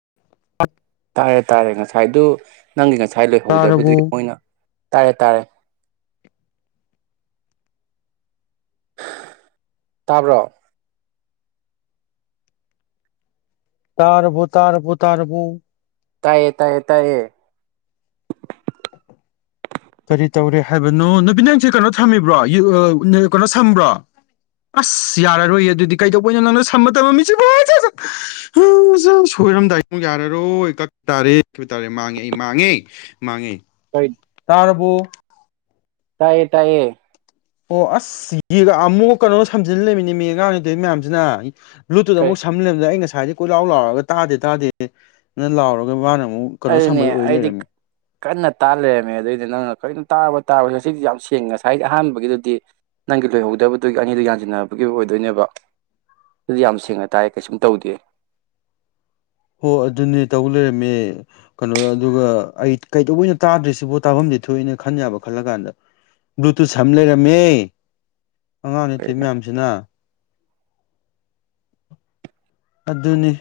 [inaudible] ꯇꯥꯔꯦ ꯇꯥꯔꯦ ꯉꯁꯥꯏꯗꯨ ꯅꯪꯒꯤ ꯉꯁꯥꯏ ꯂꯣꯏꯍꯧꯗꯕꯗꯨ ꯇꯥꯔꯕꯣ ꯃꯣꯏꯅ ꯇꯥꯔꯦ ꯇꯥꯔꯦ ꯇꯕ꯭ꯔꯣ ꯇꯥꯔꯕꯨ ꯇꯥꯔꯕꯨꯨ ꯇꯥꯔꯕꯨ ꯇꯥꯏꯌꯦ ꯇꯥꯏꯌꯦ ꯇꯥꯏꯌꯦ ꯀꯔꯤ ꯇꯧꯔꯦ ꯍꯥꯏꯕꯅꯣ ꯅꯨꯄꯤꯠ ꯅꯪꯁꯦ ꯀꯩꯅꯣ ꯊꯝꯃꯤꯕ꯭ꯔꯣ ꯀꯩꯅꯣ ꯁꯝꯕ꯭ꯔꯣ ꯑꯁ ꯌꯥꯔꯔꯣꯏ ꯑꯗꯨꯗꯤ ꯀꯩꯗꯧꯕꯅꯣ ꯅꯪꯅ ꯁꯝꯕ ꯃꯤ ꯁꯣꯏꯔꯝꯗꯥꯏ ꯌꯥꯔꯔꯣꯏꯄ ꯇꯥꯔꯦ ꯇꯔꯦ ꯃꯥꯡꯉꯦ ꯑꯩ ꯃꯥꯡꯉꯦ ꯃꯥꯡꯉꯦ ꯀꯩ ꯇꯔꯕꯨ ꯇꯥꯏꯌꯦ ꯇꯥꯏꯌꯦ ꯑꯣ ꯑꯁ ꯌꯦꯒ ꯑꯃꯨꯛ ꯀꯩꯅꯣ ꯁꯝꯖꯤꯜ ꯂꯩꯃꯤꯅꯤ ꯃꯤ ꯑꯉꯥꯡꯔꯤꯗꯣꯏ ꯃꯌꯥꯝꯁꯤꯅ ꯕ꯭ꯂꯨꯠ ꯀꯩ ꯑꯃꯨꯛꯝꯂꯝꯂꯗ ꯑꯩꯅ ꯉꯥꯏꯗꯤ ꯀꯣꯏꯂꯥꯎ ꯂꯥꯎꯔꯒ ꯇꯥꯗꯦ ꯇꯥꯗꯦ ꯑꯗꯨ ꯂꯥꯎꯔꯒ ꯃꯥꯅ ꯑꯃꯨꯛ ꯀꯩꯅꯣ ꯑꯗꯨꯅꯦ ꯁꯝꯕꯩ ꯑꯣꯏ ꯑꯩꯗꯤ ꯂꯩꯔꯝꯃꯦ ꯀꯟꯅ ꯇꯥ ꯂꯩꯔꯝꯃꯦ ꯑꯗꯨꯏꯗꯤ ꯅꯪꯅ ꯀꯔꯤ ꯇꯥꯕ ꯇꯥꯕ ꯉꯁꯤꯗꯤ ꯌꯥꯝ ꯁꯦꯡꯉ ꯉꯁꯥꯏꯗꯤ ꯑꯍꯥꯟꯕꯒꯤꯗꯨꯗꯤ ꯅꯪꯒꯤ ꯂꯣꯏꯍꯧꯗꯕꯗꯨꯒꯤ ꯑꯅꯤꯗꯨ ꯌꯥꯟꯁꯤꯟꯅꯕꯒꯤ ꯑꯣꯏꯗꯣꯏꯅꯦꯕ ꯑꯗꯨꯗꯤ ꯌꯥꯝ ꯁꯦꯡꯅ ꯇꯥꯏ ꯀꯩꯁꯨꯝ ꯇꯧꯗꯦ ꯍꯣ ꯑꯗꯨꯅꯦ ꯇꯧ ꯂꯩꯔꯝꯃꯦ ꯀꯩꯅꯣ ꯑꯗꯨꯒ ꯑꯩ ꯀꯩꯗꯧꯕ ꯑꯣꯏꯅ ꯇꯥꯗ꯭ꯔꯤꯁꯤꯕꯣ ꯇꯥꯐꯝꯗꯤ ꯊꯣꯛꯑꯏꯅ ꯈꯟ ꯌꯥꯕ ꯈꯜꯂ ꯀꯥꯟꯗ ꯕ꯭ꯂꯨꯇꯨꯠ ꯁꯝ ꯂꯩꯔꯝꯃꯦ ꯑꯉꯥꯡ ꯑꯊ ꯍꯣꯏꯅꯦ ꯃꯌꯥꯝꯁꯤꯅ ꯑꯗꯨꯅꯤ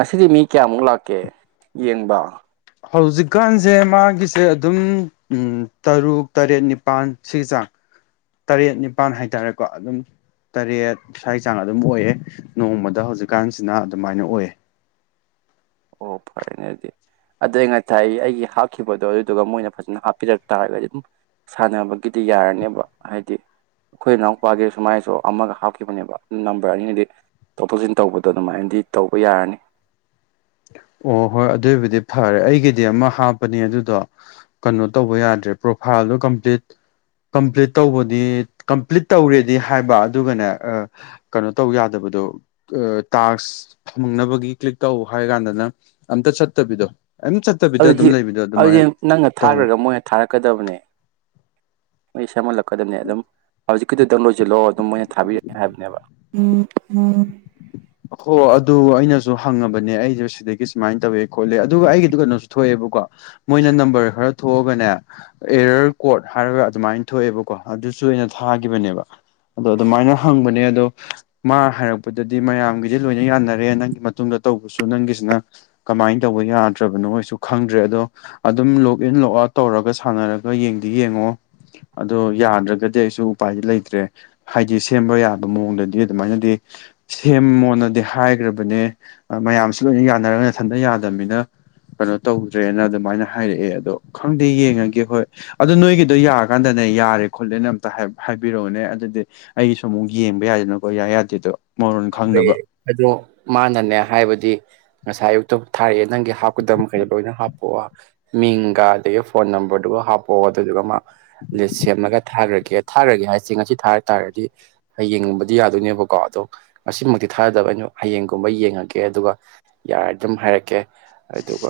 ꯑꯁꯤꯗꯤ ꯃꯤ ꯀꯌꯥꯃꯨꯛ ꯂꯥꯛꯀꯦ ꯌꯦꯡꯕ꯫ ꯍꯧꯖꯤꯛꯀꯥꯟꯁꯦ ꯃꯥꯒꯤꯁꯦ ꯑꯗꯨꯝ ꯎꯝ ꯇꯔꯨꯛ ꯇꯔꯦꯠ ꯅꯤꯄꯥꯜ ꯁꯤꯒꯤ ꯆꯥꯡ ꯇꯔꯦꯠ ꯅꯤꯄꯥꯜ ꯍꯥꯏꯇꯥꯔꯦꯀꯣ ꯑꯗꯨꯝ ꯇꯔꯦꯠ ꯁ꯭ꯋꯥꯏꯒꯤ ꯆꯥꯡ ꯑꯗꯨꯝ ꯑꯣꯏꯌꯦ ꯅꯣꯡꯃꯗ ꯍꯧꯖꯤꯛꯀꯥꯟꯁꯤꯅ ꯑꯗꯨꯃꯥꯏꯅ ꯑꯣꯏꯌꯦ꯫ ꯑꯣ ꯐꯔꯦꯅꯦꯗꯤ ꯑꯗꯩ ꯉꯥꯏꯁꯥꯏ ꯑꯩꯒꯤ ꯍꯥꯞꯈꯤꯕꯗꯣ ꯑꯗꯨꯗꯨꯒ ꯃꯣꯏꯅ ꯐꯖꯅ ꯍꯥꯞꯄꯤꯔꯛ ꯇꯥꯔꯒꯗꯤ ꯑꯗꯨꯝ ꯁꯥꯟꯅꯕꯒꯤꯗꯤ ꯌꯥꯔꯅꯦꯕ ꯍꯥꯏꯗꯤ ꯑꯩꯈꯣꯏ ꯏꯅꯥꯎꯄꯥꯒꯤ ꯁꯨꯃꯥꯏꯅꯁꯨ ꯑꯃꯒ ꯍꯥꯞꯈꯤꯕꯅꯦꯕ ꯅꯝꯕꯔ ꯑꯅꯤꯅꯗꯤ ꯄꯨꯊꯣꯛ ꯇꯧꯁꯤꯟ ꯇꯧꯕꯗꯣ ꯑꯗꯨꯃꯥꯏꯅꯗꯤ ꯇꯧꯕ ꯌꯥꯔꯅꯤ꯫ ꯑꯣ ꯍꯣꯏ ꯑꯗꯨꯏꯕꯨꯗꯤ ꯐꯔꯦ ꯑꯩꯒꯤꯗꯤ ꯑꯃ ꯍꯥꯞꯄꯅꯤ ꯑꯗꯨꯗꯣ ꯀꯩꯅꯣ ꯇꯧꯕ ꯌꯥꯗ꯭ꯔꯦ ꯄ꯭ꯔꯣꯐꯥꯏꯜꯗꯣ ꯀꯝꯄ꯭ꯂꯤꯠ ꯀꯝꯄ꯭ꯂꯤꯠ ꯇꯧꯕꯗꯤ ꯀꯝꯄ꯭ꯂꯤꯠ ꯇꯧꯔꯦꯗꯤ ꯍꯥꯏꯕ ꯑꯗꯨꯒꯅꯦ ꯑꯥ ꯀꯩꯅꯣ ꯇꯧ ꯌꯥꯗꯕꯗꯣ ꯑꯥ ꯇꯥꯛꯁ ꯐꯪꯅꯕꯒꯤ ꯀ꯭ꯂꯤꯛ ꯇꯧꯕ꯫ ꯍꯥꯏ ꯀꯥꯟꯗꯅ ꯑꯝꯇ ꯆꯠꯇꯕꯤꯗꯣ꯫ ꯑꯝ ꯆꯠꯇꯕꯤꯗ ꯑꯗꯨꯝ ꯑꯗꯨꯗꯤ ꯂꯩꯕꯗꯣ ꯑꯗꯨꯗꯤ ꯑꯗꯨꯃꯥꯏꯅ ꯅꯪꯅ ꯇꯧꯔꯦ ꯊꯥꯈ꯭ꯔꯒ ꯃꯣꯏꯅ ꯊꯥꯔꯛꯀꯗꯕꯅꯦ꯫ ꯑꯩꯩ ꯁꯦꯝꯍꯜꯂꯛꯀꯦ꯫ ꯀꯗꯕꯅꯦ ꯑꯗꯨꯝ ꯍꯧꯖꯤꯛꯀꯤꯗꯨꯗꯡ ꯂꯣꯏꯁꯤꯜꯂꯛꯑꯣ ꯑꯗꯨꯝ ꯃꯣꯏꯅ ꯊꯥꯕꯤꯔꯛꯀꯦ ꯍꯥꯏꯕꯅꯦꯕ꯫ [inaudible] ꯍꯣ ꯑꯗꯨ ꯑꯩꯅꯁꯨ ꯍꯪꯉꯕꯅꯦ ꯑꯩꯁꯨꯦ ꯁꯤꯗꯒꯤ ꯁꯨꯃꯥꯏꯅ ꯇꯧꯋꯦ ꯈꯣꯠꯂꯦ ꯑꯗꯨꯒ ꯑꯩꯒꯤꯗꯨ ꯀꯩꯅꯣꯁꯨ ꯊꯣꯛꯑꯦꯕꯀꯣ꯫ ꯃꯣꯏꯅ ꯅꯝꯕꯔ ꯈꯔ꯫ ꯊꯣꯛꯑꯒꯅꯦ ꯑꯦꯔꯔ ꯀꯣꯔꯣꯠ ꯍꯥꯏꯔꯒ ꯑꯗꯨꯃꯥꯏꯅ ꯊꯣꯛꯑꯦꯕꯀꯣ ꯑꯗꯨꯁꯨ ꯑꯩꯅ ꯊꯥꯈꯤꯕꯅꯦꯕ ꯑꯗꯣ ꯑꯗꯨꯃꯥꯏꯅ ꯍꯪꯕꯅꯦ ꯑꯗꯣ ꯃꯥ ꯍꯥꯏꯔꯛꯄꯗꯗꯤ ꯃꯌꯥꯝ ꯂꯣꯏꯅ ꯌꯥꯅꯔꯦ ꯅꯪꯒꯤ ꯃꯇꯨꯡꯗ ꯇꯧꯕꯁꯨ ꯅꯪꯒꯤꯁꯤꯅ ꯀꯃꯥꯏꯅ ꯇꯧꯕ ꯌꯥꯗ꯭ꯔꯕꯅꯣꯁꯨ ꯈꯪꯗ꯭ꯔꯦ ꯑꯗꯣ ꯑꯗꯨꯝ ꯂꯣꯛ ꯑ ꯇꯧꯔ ꯁꯅꯔꯒ ꯌꯦꯡꯗꯤ ꯌꯦꯡꯉꯣ ꯑꯣ ꯌꯥꯗ꯭ꯔꯒꯗꯤ ꯑꯩꯁꯨ ꯎꯄꯥꯏꯗꯤ ꯂꯩꯇ꯭ꯔꯦ ꯍꯥꯏꯗꯤ ꯁꯦꯝꯕ ꯌꯥꯕ ꯃꯑꯣꯡꯗꯗꯤ ꯑꯗꯨꯃꯥꯏꯅꯗꯤ ꯁꯦꯝꯃ ꯅꯗꯤ ꯍꯥꯏꯈ꯭ꯔꯕꯅꯦ ꯃꯌꯥꯝꯁꯤ ꯂꯣꯏꯅ ꯌꯥꯅꯔꯒ ꯏꯊꯟꯇ ꯌꯥꯗꯕꯅꯤꯅ ꯀꯩꯅꯣ ꯇꯧꯗ꯭ꯔꯦꯅ ꯑꯗꯨꯃꯥꯏꯅ ꯍꯥꯏꯔꯛꯑꯦ ꯑꯗꯣ ꯈꯪꯗꯦ ꯌꯦꯡꯉꯒꯦ ꯍꯣꯏ ꯑꯗꯣ ꯅꯣꯏꯒꯤꯗꯣ ꯌꯥꯔꯀꯥꯟꯗꯅꯦ ꯌꯥꯔꯦ ꯈꯣꯠꯂꯦꯅ ꯑꯝꯇ ꯍꯥꯏꯕꯤꯔꯛꯑꯣꯅꯦ ꯑꯗꯨꯗꯤ ꯑꯩꯒꯤꯁꯨ ꯑꯃꯨꯛ ꯌꯦꯡꯕ ꯌꯥꯏꯗꯅꯀꯣ ꯌꯥꯏ ꯌꯥꯗꯦꯗꯣ ꯃꯣꯔꯣꯟ ꯂꯩꯌꯦ ꯈꯪꯅꯕ ꯑꯗꯣ ꯃꯥꯅꯅꯦ ꯍꯥꯏꯕꯗꯤ ꯉꯁꯥꯏ ꯑꯌꯨꯛꯇꯣ ꯊꯥꯔꯛꯑꯦ ꯅꯪꯒꯤ ꯍꯥꯞꯀꯗꯕ ꯃꯈꯩꯗ ꯂꯣꯏꯅ ꯍꯥꯞꯄꯛꯑꯣ ꯃꯤꯡꯒ ꯑꯗꯒꯤ ꯐꯣꯟ ꯅꯝꯕꯔꯗꯨꯒ ꯍꯥꯞꯄꯛꯑꯣ ꯑꯗꯨꯗꯨꯒ ꯃꯥ ꯂꯤꯁ ꯁꯦꯝꯃꯒ ꯊꯥꯈ꯭ꯔꯒꯦ ꯊꯥꯈ꯭ꯔꯒꯦ ꯍꯥꯏꯁꯦ ꯉꯁꯤ ꯊꯥ ꯇꯥꯔꯗꯤ ꯌꯦꯡꯅꯤꯡꯕꯗꯤ ꯌꯥꯗꯣꯏꯅꯦꯕꯀꯣ ꯑꯗꯣ ꯃꯁꯤꯃꯛꯇꯤ ꯊꯥꯗꯕ ꯑꯩꯅ ꯍꯌꯦꯡꯒꯨꯝꯕ ꯌꯦꯡꯉꯒꯦ ꯑꯗꯨꯒ ꯌꯥꯔꯦ ꯑꯗꯨꯝ ꯍꯥꯏꯔꯛꯀꯦ ꯑꯗꯨꯒꯥ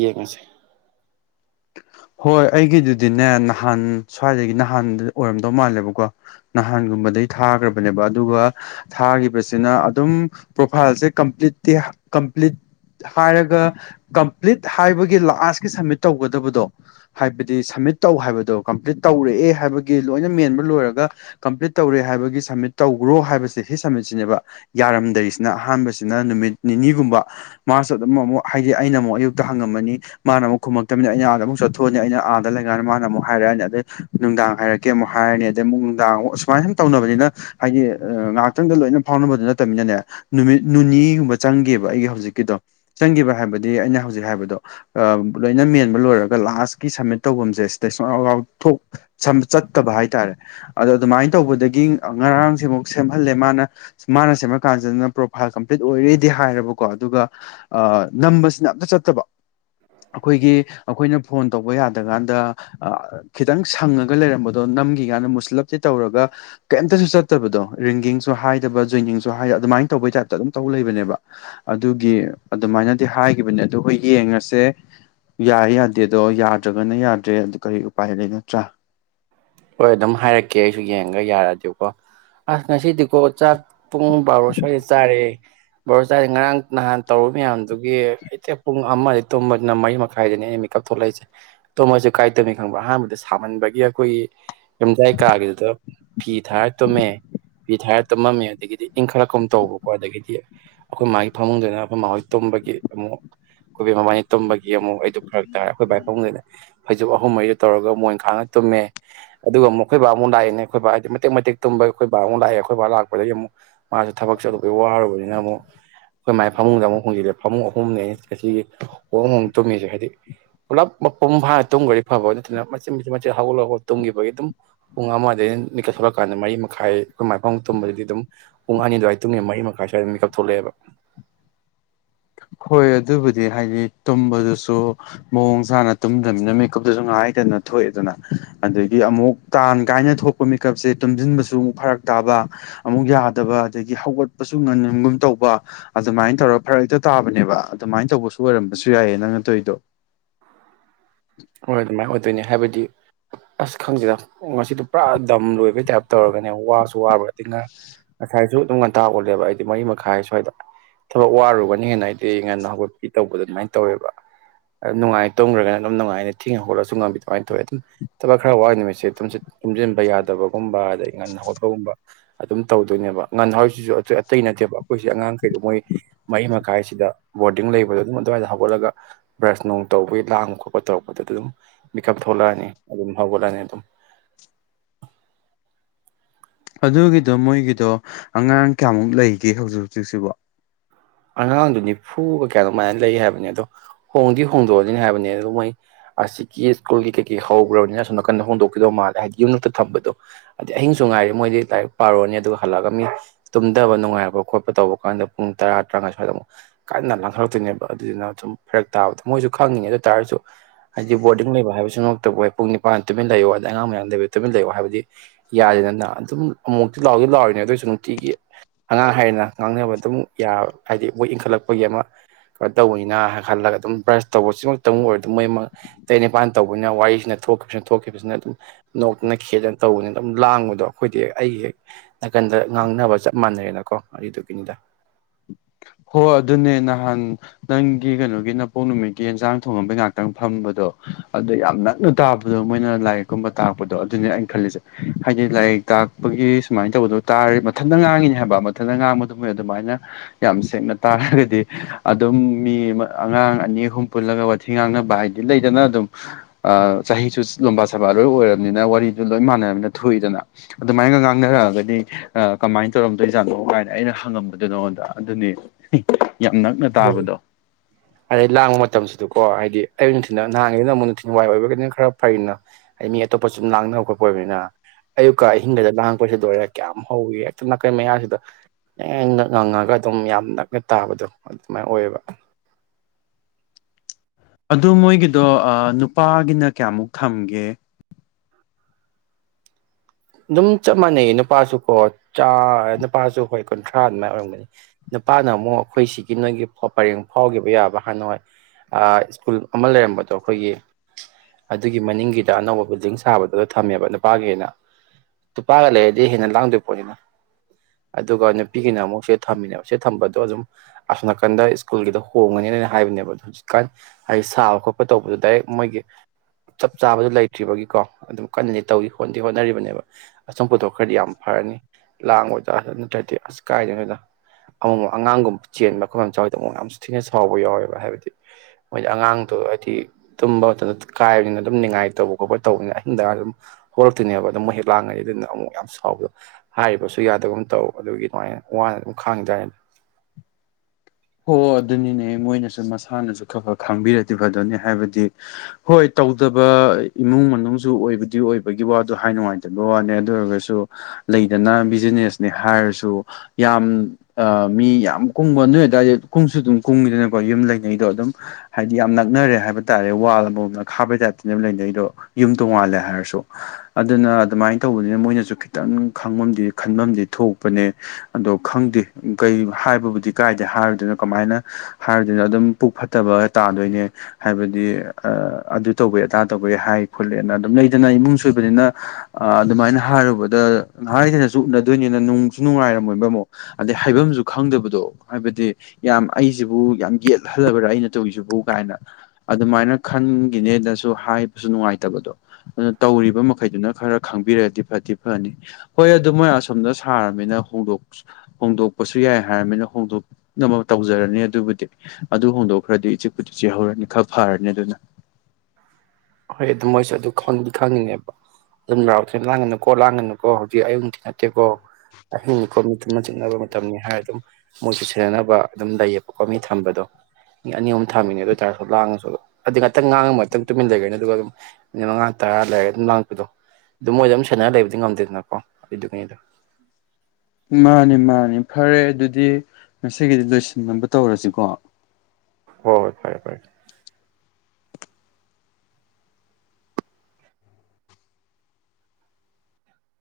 ꯌꯦꯉꯁꯦ ꯍꯣꯏ ꯑꯩꯒꯤꯗꯨꯗꯤꯅꯦ ꯅꯍꯥꯟ ꯁ꯭ꯋꯥꯏꯗꯒꯤ ꯅꯍꯥꯟ ꯑꯣꯏꯔꯝꯗꯧ ꯃꯥꯜꯂꯦꯕꯀꯣ ꯅꯍꯥꯟꯒꯨꯝꯕꯗꯩ ꯊꯥꯈ꯭ꯔꯕꯅꯦꯕ ꯑꯗꯨꯒ ꯊꯥꯈꯤꯕꯁꯤꯅ ꯑꯗꯨꯝ ꯄ꯭ꯔꯣꯐꯥꯏꯜꯁꯦ ꯀꯝꯄ꯭ꯂꯤꯠꯇꯤ ꯀꯝꯄ꯭ꯂꯤꯠ ꯍꯥꯏꯔꯒ ꯀꯝꯄ꯭ꯂꯤꯠ ꯍꯥꯏꯕꯒꯤ ꯂꯥꯁꯀꯤ ꯁꯝꯃꯤꯠ ꯇꯧꯒꯗꯕꯗꯣ ꯍꯥꯏꯕꯗꯤ ꯁꯝꯃꯤꯠ ꯇꯧ ꯍꯥꯏꯕꯗꯣ ꯀꯝꯄ꯭ꯂꯤꯠ ꯇꯧꯔꯑꯦ ꯍꯥꯏꯕꯒꯤ ꯂꯣꯏꯅ ꯃꯦꯟꯕ ꯂꯣꯏꯔꯒ ꯀꯝꯄ꯭ꯂꯤꯠ ꯇꯧꯔꯦ ꯍꯥꯏꯕꯒꯤ ꯁꯝꯃꯤꯠ ꯇꯧꯈ꯭ꯔꯣ ꯍꯥꯏꯕꯁꯦ ꯁꯤ ꯁꯝꯃꯤꯠꯁꯤꯅꯦꯕ ꯌꯥꯔꯝꯗꯔꯤꯁꯤꯅ ꯑꯍꯥꯟꯕꯁꯤꯅ ꯅꯨꯃꯤꯠ ꯅꯤꯅꯤꯒꯨꯝꯕ ꯃꯥꯁꯨ ꯑꯗꯨꯝ ꯑꯃꯨꯛ ꯍꯥꯏꯗꯤ ꯑꯩꯅ ꯑꯃꯨꯛ ꯑꯌꯨꯛꯇ ꯍꯪꯉꯝꯃꯅꯤ ꯃꯥꯅ ꯑꯃꯨꯛ ꯈꯨꯝꯃꯛꯇꯕꯅꯤ ꯑꯩꯅꯗ ꯑꯃꯨꯛ ꯆꯠꯊꯣꯛꯑꯅꯤ ꯑꯩꯅ ꯑꯥꯗ ꯂꯩꯉꯥꯟꯅ ꯃꯥꯅ ꯑꯃꯨꯛ ꯍꯥꯏꯔꯛꯑꯅꯤ ꯑꯗꯩ ꯅꯨꯡꯗꯥꯡ ꯍꯥꯏꯔꯛꯀꯦ ꯑꯃꯨꯛ ꯍꯥꯏꯔꯅꯤ ꯑꯗꯩ ꯑꯃꯨꯛ ꯅꯨꯡꯗꯥꯡꯛ ꯁꯨꯃꯥꯏꯅ ꯁꯨꯝ ꯇꯧꯅꯕꯅꯤꯅ ꯍꯥꯏꯗꯤ ꯉꯥꯏꯍꯥꯛꯇꯪꯗ ꯂꯣꯏꯅ ꯐꯥꯎꯅꯕꯗꯨ ꯅꯠꯇꯕꯅꯤꯅꯅꯦ ꯅꯨꯃꯤꯠ ꯅꯨꯡꯅꯤꯒꯨꯝꯕ ꯆꯪꯒꯤꯕ ꯑꯩꯒꯤ ꯍꯧꯖꯤꯛꯀꯤꯗꯣ ꯆꯪꯒꯤꯈꯤꯕ ꯍꯥꯏꯕꯗꯤ ꯑꯩꯅ ꯍꯧꯖꯤꯛ ꯍꯥꯏꯕꯗꯣ ꯂꯣꯏꯅ ꯃꯦꯟꯕ ꯂꯣꯏꯔꯒ ꯑꯗꯨꯒ ꯂꯥꯁꯀꯤ ꯁꯝꯃꯤꯠ ꯇꯧꯐꯝꯁꯦ ꯁꯤꯗ ꯁꯥꯎ ꯑꯥꯎꯊ ꯆꯠꯇꯕ ꯍꯥꯏꯇꯥꯔꯦ ꯑꯗꯣ ꯑꯗꯨꯃꯥꯏꯅ ꯇꯧꯕꯗꯒꯤ ꯉꯔꯥꯡꯁꯦ ꯑꯃꯨꯛ ꯁꯦꯝꯍꯜꯂꯦ ꯃꯥꯅ ꯃꯥꯅ ꯁꯦꯝꯃꯛꯀꯥꯟꯁꯤꯗꯅ ꯄ꯭ꯔꯣꯐꯥꯏꯜ ꯀꯝꯄ꯭ꯂꯤꯠ ꯑꯣꯏꯔꯦꯗꯤ ꯍꯥꯏꯔꯕꯀꯣ ꯑꯗꯨꯒ ꯅꯝꯕꯁꯤꯅ ꯑꯝꯇ ꯆꯠꯇꯕ ꯑꯩꯈꯣꯏꯒꯤ ꯑꯩꯈꯣꯏꯅ ꯐꯣꯟ ꯇꯧꯕ ꯌꯥꯗꯀꯥꯟꯗ ꯈꯤꯇꯪ ꯁꯪꯉꯒ ꯂꯩꯔꯝꯕꯗꯣ ꯅꯝꯈꯤ ꯀꯥꯟꯗ ꯃꯨꯁꯂꯞꯇꯤ ꯇꯧꯔꯒ ꯀꯩꯝꯇꯁꯨ ꯆꯠꯇꯕꯗꯣ ꯔꯤꯡꯒꯤꯡꯁꯨ ꯍꯥꯏꯗꯕ ꯖꯣꯏꯤꯡꯅꯤꯡꯡꯁꯨ ꯍꯥꯏꯗꯕ ꯑꯗꯨꯃꯥꯏꯅ ꯇꯧꯕꯩ ꯇꯥꯏꯞꯇ ꯑꯗꯨꯝ ꯇꯧ ꯂꯩꯕꯅꯦꯕ ꯑꯗꯨꯒꯤ ꯑꯗꯨꯃꯥꯏꯅꯗꯤ ꯍꯥꯏꯒꯤꯈꯤꯕꯅꯦ ꯑꯗꯣ ꯑꯩꯈꯣꯏ ꯌꯦꯡꯉꯁꯦ ꯌꯥꯏ ꯌꯥꯗꯦ ꯑꯗꯣ ꯌꯥꯗ꯭ꯔꯒꯅ ꯌꯥꯗ꯭ꯔꯦ ꯑꯗꯨ ꯀꯔꯤ ꯎꯄꯥꯏ ꯂꯩ ꯅꯠꯇ꯭ꯔꯥ ꯍꯣꯏ ꯑꯗꯨꯝ ꯍꯥꯏꯔꯛꯀꯦ ꯑꯩꯁꯨ ꯌꯦꯡꯉꯒ ꯌꯥꯔꯑꯗꯤꯦꯕꯀꯣ ꯑꯁ ꯉꯁꯤꯗꯤꯀꯣ ꯆꯥꯛ ꯄꯨꯡ ꯕꯥꯔꯣ ꯁ꯭ꯋꯥꯏꯗ ꯆꯥꯔꯦ ꯕꯥꯔꯣ ꯆꯥꯔꯦ ꯉꯔꯥꯡ ꯅꯍꯥꯟ ꯇꯧꯔꯨ ꯃꯌꯥꯝꯗꯨꯒꯤ ꯑꯩ ꯄꯨꯡ ꯑꯃ ꯇꯨꯝꯕꯅ ꯃꯔꯤ ꯃꯈꯥꯏꯗꯅꯦ ꯑꯃꯤ ꯀꯛꯊꯣꯛꯂꯛꯏꯁꯦ ꯇꯨꯝꯃꯁꯨ ꯀꯥꯏ ꯇꯨꯝꯃꯤ ꯈꯪꯕ꯭ꯔꯥ ꯑꯍꯥꯟꯕꯗ ꯁꯥꯃꯟꯕꯒꯤ ꯑꯩꯈꯣꯏꯒꯤ ꯌꯨꯝꯗꯥꯏ ꯀꯥꯒꯤꯗꯨꯗ ꯐꯤ ꯊꯥꯏꯔ ꯇꯨꯝꯃꯦ ꯐꯤ ꯊꯥꯔ ꯇꯨꯝꯃꯝꯃꯦ ꯑꯗꯒꯤꯗꯤ ꯏꯪꯈꯠꯂꯛꯀ ꯇꯧꯕꯀꯣ ꯑꯗꯒꯤꯗꯤ ꯑꯩꯈꯣꯏ ꯃꯥꯒꯤ ꯐꯃꯨꯡꯗꯨꯅ ꯑꯩꯈꯣꯏ ꯃꯥꯍꯣꯏ ꯇꯨꯝꯕꯒꯤ ꯑꯃꯨꯛ ꯑꯩꯈꯣꯏꯕ ꯃꯕꯥꯥꯏꯅ ꯇꯨꯝꯕꯒꯤ ꯑꯃꯨꯛ ꯑꯩꯗꯨ ꯈꯔ ꯇꯥꯔꯦ ꯑꯩꯈꯣꯏ ꯕꯥꯒꯤ ꯐꯃꯨꯡꯗꯨꯅ ꯐꯩꯖꯨꯞ ꯑꯍꯨꯝ ꯃꯔꯤꯗꯨ ꯇꯧꯔꯒ ꯃꯣꯏ ꯈꯥꯡꯅ ꯇꯨꯝꯃꯦ ꯑꯗꯨꯒ ꯑꯃꯨꯛ ꯑꯩꯈꯣꯏ ꯕꯥ ꯑꯃꯨꯛ ꯂꯥꯛꯏꯦꯅꯦ ꯑꯩꯈꯣꯏ ꯕꯥ ꯍꯥꯏꯗꯤ ꯃꯇꯦꯛ ꯃꯇꯦꯛ ꯇꯨꯝꯕꯒꯤ ꯑꯩꯈꯣꯏ ꯕꯥ ꯑꯃꯨꯛ ꯂꯥꯛꯑꯦ ꯑꯩꯈꯣꯏ ꯕꯥ ꯂꯥꯛꯄꯗꯒꯤ ꯑꯃꯨꯛ ꯃꯥꯁꯨ ꯊꯕꯛ ꯆꯠꯗꯧꯕꯒꯤ ꯋꯥꯔꯨꯕꯅꯤꯅ ꯑꯃꯨꯛ ꯑꯩꯈꯣꯏ ꯃꯒꯤ ꯐꯃꯨꯡꯗ ꯑꯃꯨꯛ ꯍꯣꯡꯖꯤꯜꯂꯦ ꯐꯃꯨꯡ ꯑꯍꯨꯝꯅꯦ ꯉꯁꯤꯒꯤ ꯍꯣꯡ ꯍꯣꯡ ꯇꯨꯝꯃꯤꯁꯦ ꯍꯥꯏꯗꯤ ꯄꯨꯂꯞ ꯃꯄꯨꯡ ꯐꯥꯅ ꯇꯨꯝꯈꯗꯤ ꯐꯕ ꯅꯠꯇ꯭ꯔꯅ ꯃꯆꯤꯟ ꯃꯆꯤꯟ ꯃꯆꯦꯠ ꯍꯧꯒꯠꯂꯒꯄ ꯇꯨꯝꯈꯤꯕꯒꯤ ꯑꯗꯨꯝ ꯄꯨꯡ ꯑꯃꯋꯥꯗꯩ ꯃꯤꯀꯠ ꯊꯣꯛꯂꯛꯀꯥꯟꯗ ꯃꯔꯤ ꯃꯈꯥꯏ ꯑꯩꯈꯣꯏ ꯃꯥꯏꯐꯝ ꯇꯨꯝꯕꯗꯗꯤ ꯑꯗꯨꯝ ꯄꯨꯡ ꯑꯅꯤ ꯑꯗꯨꯋꯥꯏ ꯇꯨꯝꯉꯦ ꯃꯔꯤ ꯃꯈꯥꯏ ꯁ꯭ꯋꯥꯏꯗ ꯃꯤꯀꯞ ꯊꯣꯛꯂꯛꯑꯦꯕ ꯍꯣꯏ ꯑꯗꯨꯕꯨꯗꯤ ꯍꯥꯏꯗꯤ ꯇꯝꯕ ꯑꯗꯨꯁꯨ ꯃꯑꯣꯡꯁꯥꯅ ꯇꯨꯝꯗ꯭ꯔꯕꯅꯤꯅ ꯃꯦꯀꯞꯇꯨꯁꯨ ꯉꯥꯏꯇꯅ ꯊꯣꯛꯑꯦꯗꯅ ꯑꯗꯒꯤ ꯑꯃꯨꯛ ꯇꯥꯟ ꯀꯥꯏꯅ ꯊꯣꯛꯄ ꯃꯦꯀꯞꯁꯦ ꯇꯨꯝꯁꯤꯟꯕꯁꯨ ꯑꯃꯨꯛ ꯐꯔꯛ ꯇꯥꯕ ꯑꯃꯨꯛ ꯌꯥꯗꯕ ꯑꯗꯒꯤ ꯍꯧꯒꯠꯄꯁꯨ ꯉꯟꯟꯒꯨꯝ ꯇꯧꯕ ꯑꯗꯨꯃꯥꯏꯅ ꯇꯧꯔꯒ ꯐꯔ ꯍꯛꯇ ꯇꯥꯕꯅꯦꯕ ꯑꯗꯨꯃꯥꯏꯅ ꯇꯧꯕꯁꯨ ꯑꯣꯏꯔꯝꯕꯁꯨ ꯌꯥꯏꯑ ꯅꯪ ꯑꯇꯏꯗꯣ ꯍꯣꯏ ꯑꯗꯨꯃꯥꯏꯅ ꯑꯣꯏꯗꯣꯏꯅꯦ ꯍꯥꯏꯕꯗꯤ ꯑꯁ ꯈꯪꯁꯤꯗ ꯉꯁꯤꯗꯣ ꯄꯨꯔꯥ ꯗꯝ ꯂꯣꯏꯕꯩ ꯇꯥꯏꯞ ꯇꯧꯔꯒꯅꯦ ꯋꯥꯁꯨ ꯋꯥꯔꯒꯗꯤ ꯉ ꯉꯁꯥꯏꯁꯨ ꯑꯗꯨꯝ ꯉꯟꯇꯥ ꯑꯣꯜꯂꯦꯕ ꯑꯩꯗꯤ ꯃꯔꯤ ꯃꯈꯥꯏ ꯁ꯭ꯋꯥꯏꯗ ꯊꯕꯛ ꯋꯥꯔꯨꯕꯅ ꯍꯦꯟꯅ ꯑꯩꯗꯤ ꯉꯟꯅ ꯍꯧꯒꯠꯄꯤ ꯇꯧꯕꯗ ꯑꯗꯨꯃꯥꯏꯅ ꯇꯧꯋꯦꯕ ꯅꯨꯡꯉꯥꯏ ꯇꯧꯈ꯭ꯔꯒꯅ ꯑꯗꯨꯝ ꯅꯨꯡꯉꯥꯏꯅ ꯑꯊꯦꯡꯅ ꯍꯧꯒꯠꯂꯁꯨ ꯉꯝꯕꯤ ꯑꯗꯨꯃꯥꯏꯅ ꯇꯧꯋꯦ ꯑꯗꯨꯝ ꯊꯕꯛ ꯈꯔ ꯋꯥ ꯅꯨꯃꯤꯠꯁꯦ ꯇꯨꯝꯁꯤꯟꯕ ꯌꯥꯗꯕꯒꯨꯝꯕ ꯑꯗꯗꯒꯤ ꯉꯟꯅ ꯍꯧꯒꯠꯄꯒꯨꯝꯕ ꯑꯗꯨꯝ ꯇꯧꯗꯣꯏꯅꯦꯕ ꯉꯟꯅ ꯍꯧꯔꯤꯁꯤꯁꯨ ꯑ ꯑꯇꯩ ꯅꯠꯇꯦꯕ ꯑꯩꯈꯣꯏꯁꯦ ꯑꯉꯥꯡꯈꯩꯗꯣ ꯃꯣꯏ ꯃꯍꯔꯤ ꯃꯈꯥꯏꯁꯤꯗ ꯕꯣꯔꯗꯤꯡ ꯂꯩꯕꯗꯣ ꯑꯗꯨꯝ ꯑꯗꯨꯋꯥꯏꯗ ꯍꯧꯒꯠꯂꯒ ꯕ꯭ꯔꯁ ꯅꯨꯡ ꯇꯧꯕꯒꯤ ꯂꯥꯡꯕ ꯈꯣꯠꯄ ꯇꯧꯔꯛꯄ ꯑꯗꯨꯝ ꯃꯤꯀꯞ ꯊꯣꯛꯂꯛꯑꯅꯤ ꯑꯗꯨꯝ ꯍꯧꯒꯠꯂꯛꯅꯤ ꯑꯗꯨꯝ ꯑꯗꯨꯒꯤꯗꯣ ꯃꯣꯏꯒꯤꯗꯣ ꯑꯉꯥꯡ ꯀꯌꯥꯃꯨꯛ ꯂꯩꯒꯦ ꯍꯧꯖꯤꯛ ꯍꯧꯖꯤꯛꯁꯤꯕꯣ ꯑꯉꯥꯡꯗꯨ ꯅꯤꯐꯨꯒ ꯀꯌꯥ ꯑꯗꯨꯃꯥꯏꯅ ꯂꯩ ꯍꯥꯏꯕꯅꯦ ꯑꯗꯣ ꯍꯣꯡꯗꯤ ꯍꯣꯡꯗꯣꯛꯑꯗꯤꯅꯤ ꯍꯥꯏꯕꯅꯤ ꯑꯗꯣ ꯃꯣꯏ ꯑꯁꯤꯒꯤ ꯁ꯭ꯀꯨꯜꯒꯤ ꯀꯩꯀꯩ ꯍꯧꯈ꯭ꯔꯕꯅꯤꯅ ꯑ ꯁꯣ ꯅꯥꯀꯟꯗ ꯍꯣꯡꯗꯣꯛꯈꯤꯗꯧ ꯃꯥꯜꯂꯦ ꯍꯥꯏꯗꯤ ꯌꯨꯝꯂꯛꯇ ꯊꯝꯕꯗꯣ ꯍꯥꯏꯗꯤ ꯑꯍꯤꯡꯁꯨ ꯉꯥꯏꯔꯤ ꯃꯣꯏꯗꯤ ꯂꯥꯏꯔꯤꯛ ꯄꯥꯔꯨꯔꯅꯤ ꯑꯗꯨꯒ ꯍꯜꯂꯛꯑꯒ ꯃꯤ ꯇꯨꯝꯗꯕ ꯅꯨꯡꯉꯥꯏꯕ ꯈꯣꯠꯄ ꯇꯧꯕ ꯀꯥꯟꯗ ꯄꯨꯡ ꯇꯔꯥ ꯇꯔꯥꯉ ꯁ꯭ꯋꯥꯏꯗ ꯑꯃꯨꯛ ꯀꯟꯅ ꯂꯥꯡꯈꯠꯂꯛꯇꯣꯏꯅꯦꯕ ꯑꯗꯨꯗꯨꯅ ꯑꯗꯨꯝ ꯐꯤꯔꯛ ꯇꯥꯕꯗꯣ ꯃꯣꯏꯁꯨ ꯈꯪꯉꯤꯅꯦ ꯑꯗꯨ ꯑꯣꯏ ꯇꯥꯔꯁꯨ ꯍꯥꯏꯗꯤ ꯕꯣꯔꯗꯤꯡ ꯂꯩꯕ ꯍꯥꯏꯕꯁꯨ ꯉꯃꯛꯇꯕꯕꯨ ꯍꯣꯏ ꯄꯨꯡ ꯅꯤꯄꯥꯟꯗ ꯇꯨꯃꯤꯟ ꯂꯩꯌꯣ ꯑꯗꯩ ꯑꯉꯥꯡ ꯃꯌꯥꯝ ꯂꯩꯕ ꯇꯨꯃꯤꯟ ꯂꯩꯌꯣ ꯍꯥꯏꯕꯗꯤ ꯌꯥꯗꯦꯗꯅ ꯑꯗꯨꯝ ꯑꯃꯨꯛꯇꯤ ꯂꯥꯎꯗꯤ ꯂꯥꯎꯔꯤꯅꯦ ꯑꯗꯨꯑꯣꯏꯁꯨ ꯅꯨꯡꯇꯤꯒꯤ ꯑꯉꯥꯡ ꯍꯥꯏꯔꯤꯅ ꯉꯥꯡꯅꯕ ꯑꯗꯨꯝ ꯍꯥꯏꯗꯤ ꯃꯣꯏ ꯏꯟꯈꯠꯂꯛꯄꯒꯤ ꯑꯃ ꯀꯩꯅꯣ ꯇꯧꯕꯅꯤꯅ ꯍꯥꯏ ꯈꯜꯂꯒ ꯑꯗꯨꯝ ꯕ꯭ꯔꯁ ꯇꯧꯕꯁꯤꯃꯛꯇꯪ ꯑꯣꯏꯔꯗꯤ ꯃꯣꯏ ꯇ ꯅꯤꯄꯥꯟ ꯇꯧꯕꯅꯤꯅ ꯋꯥꯔꯤꯁꯤꯅ ꯊꯣꯛꯈꯤꯕꯁꯤꯅ ꯊꯣꯛꯈꯤꯕꯁꯤꯅ ꯑꯗꯨꯝ ꯅꯣꯛꯇꯅ ꯈꯦꯗꯅ ꯇꯧꯕꯅꯤꯅ ꯑꯗꯨꯝ ꯂꯥꯡꯕꯗꯣ ꯑꯩꯈꯣꯏꯗꯤ ꯍꯦꯛ ꯑꯩꯒꯤ ꯍꯦꯛ ꯅꯥꯀꯟꯗ ꯉꯥꯡꯅꯕ ꯆꯞ ꯃꯥꯟꯅꯔꯦꯅꯀꯣ ꯑꯗꯨꯗꯨꯒꯤꯅꯤꯗ ꯍꯣ ꯑꯗꯨꯅꯦ ꯅꯍꯥꯟ ꯅꯪꯒꯤ ꯀꯩꯅꯣꯒꯤ ꯅꯄꯣꯛ ꯅꯨꯃꯤꯠꯀꯤ ꯌꯦꯟꯁꯥꯡ ꯊꯣꯡꯉꯝꯕꯩ ꯉꯍꯥꯛꯇꯪ ꯐꯝꯕꯗꯣ ꯑꯗꯨꯗ ꯌꯥꯝ ꯅꯛꯅ ꯇꯥꯕꯗꯣ ꯃꯣꯏꯅ ꯂꯥꯏꯔꯤꯛꯀꯨꯝꯕ ꯇꯥꯛꯄꯗꯣ ꯑꯗꯨꯅꯦ ꯑꯩꯅ ꯈꯜꯂꯤꯁꯦ ꯍꯥꯏꯗꯤ ꯂꯥꯏꯔꯤꯛ ꯇꯥꯛꯄꯒꯤ ꯁꯨꯃꯥꯏꯅ ꯇꯧꯕꯗꯣ ꯇꯥꯔꯦ ꯃꯊꯟꯇ ꯉꯥꯡꯉꯤꯅꯦ ꯍꯥꯏꯕ ꯃꯊꯟꯇ ꯉꯥꯡꯕꯗ ꯃꯣꯏ ꯑꯗꯨꯃꯥꯏꯅ ꯌꯥꯝ ꯁꯦꯡꯅ ꯇꯥꯔꯒꯗꯤ ꯑꯗꯨꯝ ꯃꯤ ꯑꯉꯥꯡ ꯑꯅꯤ ꯑꯍꯨꯝ ꯄꯨꯜꯂꯒ ꯋꯥꯊꯤ ꯉꯥꯡꯅꯕ ꯍꯥꯏꯗꯤ ꯂꯩꯗꯅ ꯑꯗꯨꯝ ꯑ ꯆꯍꯤꯁꯨ ꯂꯣꯕꯥ ꯁꯕꯥ ꯂꯣꯏ ꯑꯣꯏꯔꯕꯅꯤꯅ ꯋꯥꯔꯤꯗꯨꯣ ꯂꯣꯏ ꯃꯥꯟꯅꯅꯤꯅ ꯊꯣꯛꯏꯗꯅ ꯑꯗꯨꯃꯥꯏꯅꯒ ꯉꯥꯡꯅꯔꯛꯑꯒꯗꯤ ꯀꯃꯥꯏꯅ ꯇꯧꯔꯝꯗꯣꯏꯖꯥꯠꯅꯣ ꯀꯥꯏꯅ ꯑꯩꯅ ꯍꯪꯉꯝꯕꯗꯗꯨ ꯅꯉꯣꯟꯗ ꯑꯗꯨꯅꯤ ꯌꯥꯝ ꯅꯛꯅ ꯇꯥꯕꯗꯣ ꯑꯗꯩ ꯂꯥꯡꯕ ꯃꯇꯝꯁꯤ ꯑꯗꯨꯀꯣ ꯍꯥꯏꯗꯤ ꯑꯌꯨꯛ ꯅꯨꯡꯊꯤ ꯅꯍꯥꯡꯉꯤꯗꯨꯅ ꯑꯃꯨꯛ ꯅꯨꯡꯊꯤ ꯋꯥꯏ ꯑꯣꯏꯕꯒꯅꯤꯅ ꯈꯔ ꯐꯔꯤꯅ ꯍꯥꯏꯗꯤ ꯃꯤ ꯑꯇꯣꯞꯄ ꯁꯨꯝ ꯂꯥꯡꯅꯕ ꯈꯣꯠꯄ ꯑꯣꯏꯕꯅꯤꯅ ꯑꯌꯨꯛꯀ ꯑꯍꯤꯡꯒꯗ ꯂꯥꯡꯉꯛꯄꯩꯁꯤꯗꯣꯏꯔꯦ ꯀꯌꯥꯝ ꯍꯧꯏꯤ ꯍꯦꯛꯇꯝ ꯅꯥꯀꯟ ꯃꯌꯥꯁꯤꯗ ꯅꯛ ꯉꯪꯉꯒ ꯑꯗꯨꯝ ꯌꯥꯝ ꯅꯛꯅ ꯇꯥꯕꯗꯣ ꯃꯥꯏꯅ ꯑꯣꯏꯌꯦꯕ ꯑꯗꯨ ꯃꯣꯏꯒꯤꯗꯣ ꯅꯨꯄꯥꯒꯤꯅ ꯀꯌꯥꯃꯨꯛ ꯊꯝꯒꯦ ꯑꯗꯨꯝ ꯆꯞ ꯃꯥꯟꯅꯩ ꯅꯨꯄꯥꯁꯨꯀꯣ ꯅꯨꯄꯥꯁꯨ ꯍꯣꯏ ꯀꯨꯟꯊ꯭ꯔꯥ ꯑꯗꯨꯃꯥꯏ ꯑꯣꯏꯔꯝꯒꯅꯤ ꯅꯨꯄꯥꯅ ꯑꯃꯨꯛ ꯑꯩꯈꯣꯏ ꯁꯤꯒꯤ ꯅꯣꯏꯒꯤ ꯄꯔꯦꯡ ꯐꯥꯎꯈꯤꯕ ꯌꯥꯕ ꯍꯥꯟꯅꯋꯥꯣꯏ ꯁ꯭ꯀꯨꯜ ꯑꯃ ꯂꯩꯔꯝꯕꯗꯣ ꯑꯩꯈꯣꯏꯒꯤ ꯑꯗꯨꯒꯤ ꯃꯅꯤꯡꯒꯤꯗ ꯑꯅꯧꯕ ꯕꯤꯜꯗꯤꯡ ꯁꯥꯕꯗꯨꯗ ꯊꯝꯃꯦꯕ ꯅꯨꯄꯥꯒꯤꯅ ꯅꯨꯄꯥꯒ ꯂꯩꯔꯗꯤ ꯍꯦꯟꯅ ꯂꯥꯡꯗꯣꯏ ꯄꯣꯠꯅꯤꯅ ꯑꯗꯨꯒ ꯅꯨꯄꯤꯒꯤꯅ ꯑꯃꯨꯛ ꯁꯤꯦ ꯊꯝꯃꯤꯅꯦꯕ ꯁꯤ ꯊꯝꯕꯗꯣ ꯑꯗꯨꯝ ꯑꯁꯣ ꯅꯥꯀꯟꯗ ꯁ꯭ꯀꯨꯜꯒꯤꯗ ꯍꯣꯡꯒꯅꯤꯅꯅ ꯍꯥꯏꯕꯅꯦꯕ ꯑ ꯍꯧꯖꯤꯛꯀꯥꯟ ꯍꯥꯏꯗꯤ ꯁꯥꯕ ꯈꯣꯠꯄ ꯇꯧꯕꯗꯣ ꯗꯥꯏꯔꯦꯛ ꯃꯣꯏꯒꯤ ꯆꯞ ꯆꯥꯕꯗꯨ ꯂꯩꯇ꯭ꯔꯤꯕꯒꯤꯀꯣ ꯑꯗꯨꯝ ꯀꯟꯅꯗꯤ ꯇꯧꯋ ꯍ ꯍꯣꯠꯅꯔꯤꯕꯅꯦꯕ ꯑꯆꯪꯄꯣꯊꯣꯛ ꯈꯔꯗꯤ ꯌꯥꯝ ꯐꯔꯅꯤ ꯂꯥꯡꯕꯗ ꯅꯠꯇ꯭ꯔꯗꯤ ꯑꯁ ꯀꯥꯏꯗꯕꯗ ꯑꯃꯃꯝ ꯑꯉꯥꯡꯒꯨꯝꯕ ꯆꯦꯟꯕ ꯈꯣꯠ ꯆꯥꯎꯏꯗ ꯑꯃꯨꯛ ꯌꯥꯝ ꯊꯤꯅ ꯁꯥꯎꯕ ꯌꯥꯎꯋꯦꯕ ꯍꯥꯏꯕꯗꯤ ꯃꯣꯏꯗꯤ ꯑꯉꯥꯡꯗꯣ ꯍꯥꯏꯕꯗꯤ ꯇꯨꯝꯕ ꯃꯇꯝꯗ ꯀꯥꯏꯕꯅꯤꯅ ꯑꯗꯨꯝ ꯅꯨꯡꯉꯥꯏ ꯇꯧꯕ ꯈꯣꯠꯄ ꯇꯧꯕꯅꯤꯅ ꯑꯍꯤꯡꯗ ꯑꯗꯨꯝ ꯍꯧꯂꯛꯇꯣꯏꯅꯦꯕ ꯑꯗꯨ ꯃꯣꯏ ꯍꯦꯛ ꯂꯥꯡꯉꯅꯤ ꯑꯗꯨꯅ ꯑꯃꯨꯛ ꯌꯥꯝ ꯁꯥꯎꯕꯗꯣ ꯍꯥꯏꯔꯤꯕꯁꯨ ꯌꯥꯗꯕ ꯑꯃ ꯇꯧ ꯑꯗꯨꯒꯤ ꯑꯗꯨꯃꯥꯏꯅ ꯋꯥꯅ ꯑꯗꯨꯝ ꯈꯥꯡ ꯇꯔꯦꯅꯦ ꯍꯣ ꯑꯗꯨꯅꯤꯅꯦ ꯃꯣꯏꯅꯁꯨ ꯃꯁꯥꯅꯁꯨ ꯈꯔ ꯈꯔ ꯈꯪꯕꯤꯔꯗꯤꯦ ꯐ ꯑꯗꯨꯅꯦ ꯍꯥꯏꯕꯗꯤ ꯍꯣꯏ ꯇꯧꯗꯕ ꯏꯃꯨꯡ ꯃꯅꯨꯡꯁꯨ ꯑꯣꯏꯕꯗꯤ ꯑꯣꯏꯕꯒꯤ ꯋꯥꯗ ꯍꯥꯏ ꯅꯨꯡꯉꯥꯏꯇꯕ ꯋꯥꯅꯦ ꯑꯗꯨ ꯑꯣꯏꯔꯒꯁꯨ ꯂꯩꯗꯅ ꯕꯤꯖꯤꯅꯦꯁꯅꯦ ꯍꯥꯏꯔꯁꯨ ꯌꯥꯝ ꯃꯤ ꯌꯥꯝ ꯀꯨꯝꯕ ꯅꯣꯏ ꯑꯗꯨꯗꯥꯏꯗꯤ ꯀꯨꯡꯁꯨ ꯑꯗꯨꯝ ꯀꯨꯝꯈꯤꯗꯅꯀꯣ ꯌꯨꯝ ꯂꯩꯅꯩꯗꯣ ꯑꯗꯨꯝ ꯍꯥꯏꯗꯤ ꯌꯥꯝ ꯅꯛꯅꯔꯦ ꯍꯥꯏꯕ ꯇꯥꯔꯦ ꯋꯥꯜꯂꯕꯅ ꯈꯥꯕꯩ ꯇꯥꯏꯞꯇꯅꯦ ꯂꯩꯅꯩꯗꯣ ꯌꯨꯝ ꯇꯣꯡꯉꯥꯜꯂꯦ ꯍꯥꯏꯔꯁꯨ ꯑꯗꯨꯅ ꯑꯗꯨꯃꯥꯏꯅ ꯇꯧꯕꯅꯤꯅ ꯃꯣꯏꯅꯁꯨ ꯈꯤꯇꯪ ꯈꯪꯐꯝꯗꯤ ꯈꯟꯐꯝꯗꯤ ꯊꯣꯛꯄꯅꯦ ꯑꯗꯣ ꯈꯪꯗꯦ ꯀꯩ ꯍꯥꯏꯕꯕꯨꯗꯤ ꯀꯥꯏ ꯑ ꯍꯥꯏꯔꯨꯗꯨꯅ ꯀꯃꯥꯏꯅ ꯍꯥꯏꯔꯨꯗꯨꯅ ꯑꯗꯨꯝ ꯄꯨꯛ ꯐꯠꯇꯕ ꯇꯥꯗꯣꯏꯅꯦ ꯍꯥꯏꯕꯗꯤ ꯑ ꯑꯗꯨ ꯇꯧꯕꯦ ꯑꯗꯥ ꯇꯧꯕꯦ ꯍꯥꯏ ꯈꯣꯠꯂꯦꯅ ꯑꯗꯨꯝ ꯂꯩꯗꯅ ꯏꯃꯨꯡ ꯁꯣꯏꯕꯅꯤꯅ ꯑ ꯑꯗꯨꯃꯥꯏꯅ ꯍꯥꯏꯔꯨꯕꯗ ꯍꯥꯏꯔꯤꯗꯅꯁꯨ ꯎꯠꯅꯗꯣꯏꯅꯤꯅ ꯅꯨꯡꯁꯨ ꯅꯨꯡꯉꯥꯏꯔꯝꯃꯣꯏꯕ ꯑꯃꯨꯛ ꯑꯗꯩ ꯍꯥꯏꯐꯝꯁꯨ ꯈꯪꯗꯕꯗꯣ ꯍꯥꯏꯕꯗꯤ ꯌꯥꯝ ꯑꯩꯁꯤꯕꯨ ꯌꯥꯝ ꯌꯦꯠꯍꯜꯂꯕ꯭ꯔꯥ ꯑꯩꯅ ꯇꯧꯔꯤꯁꯤꯕꯨ ꯀꯥꯏꯅ ꯑꯗꯨꯃꯥꯏꯅ ꯈꯟꯈꯤꯅꯦꯅꯁꯨ ꯍꯥꯏꯕꯁꯨ ꯅꯨꯡꯉꯥꯏꯇꯕꯗꯣ ꯑꯗꯨꯅ ꯇꯧꯔꯤꯕ ꯃꯈꯩꯗꯨꯅ ꯈꯔ ꯈꯪꯕꯤꯔꯗꯤ ꯐꯗꯤ ꯐꯅꯤ ꯍꯣꯏ ꯑꯗꯨ ꯃꯣꯏ ꯑꯁꯣꯝꯗ ꯁꯥꯔꯝꯅꯤꯅ ꯍꯣꯡ ꯍꯣꯡꯗꯣꯛꯄꯁꯨ ꯌꯥꯏ ꯍꯥꯏꯔꯃꯅꯤꯅ ꯍꯣꯡꯗꯣꯛ ꯅ ꯇꯧꯖꯔꯅꯤ ꯑꯗꯨꯕꯨꯗꯤ ꯑꯗꯨ ꯍꯣꯡꯗꯣꯛꯈ꯭ꯔꯗꯤ ꯏꯆꯤꯛꯄꯨꯗꯤ ꯆꯤꯍꯧꯔꯅꯤ ꯈꯔ ꯐꯔꯅꯤ ꯑꯗꯨꯅ ꯍꯣꯏ ꯑꯗꯨꯝ ꯃꯣꯏꯁꯨ ꯑꯗꯨ ꯈꯪꯗꯤ ꯈꯪꯉꯤꯉꯦꯕ ꯑꯗꯨꯝ ꯂꯥꯎꯔꯛꯇꯣꯢ ꯂꯥꯡꯒꯅꯨꯀꯣ ꯂꯥꯡꯒꯅꯨꯀꯣ ꯍꯧꯖꯤꯛ ꯑꯌꯨꯛ ꯅꯨꯡꯊꯤꯟ ꯅꯠꯇꯦꯀꯣ ꯑꯍꯤꯡꯅꯤꯀꯣ ꯃꯤ ꯇꯨꯝꯅ ꯆꯤꯅꯕ ꯃꯇꯝꯅꯤ ꯍꯥꯏꯔ ꯑꯗꯨꯝ ꯃꯣꯏꯁꯨ ꯁꯦꯟꯅꯅꯕ ꯑꯗꯨꯝ ꯂꯩꯌꯦꯕꯀꯣ ꯃꯤ ꯊꯝꯕꯗꯣ ꯃꯤ ꯑꯅꯤ ꯑꯍꯨꯝ ꯊꯝꯃꯤꯅꯦ ꯑꯗꯨ ꯑꯣꯏꯇꯥꯔꯁꯨ ꯂꯥꯡꯉꯁꯨ ꯑꯗꯤ ꯉꯥꯛꯇꯪ ꯉꯥꯡꯉꯒ ꯉꯥꯛꯇꯪ ꯇꯨꯃꯤꯟ ꯂꯩꯒꯅꯤ ꯑꯗꯨꯒ ꯃꯤꯅꯤꯠ ꯃꯉꯥ ꯇꯔꯥ ꯂꯩꯔꯒ ꯑꯗꯨꯝ ꯂꯥꯡꯉꯛꯄꯤꯗꯣ ꯑꯗꯨ ꯃꯣꯏꯗ ꯑꯗꯨꯝ ꯁꯦꯟꯅꯔ ꯂꯩꯕꯗꯤ ꯉꯝꯗꯦꯗꯅꯀꯣ ꯑꯗꯨꯗꯨꯒꯤꯅꯤꯗ ꯃꯥꯅꯦ ꯃꯥꯅꯦ ꯐꯔꯦ ꯑꯗꯨꯗꯤ ꯉꯁꯤꯒꯤꯗꯤ ꯂꯣꯏꯁꯤꯟꯅꯕ ꯇꯧꯔꯁꯤꯀꯣ ꯍꯣꯏ ꯍꯣꯏ ꯐꯔꯦ ꯐꯔꯦ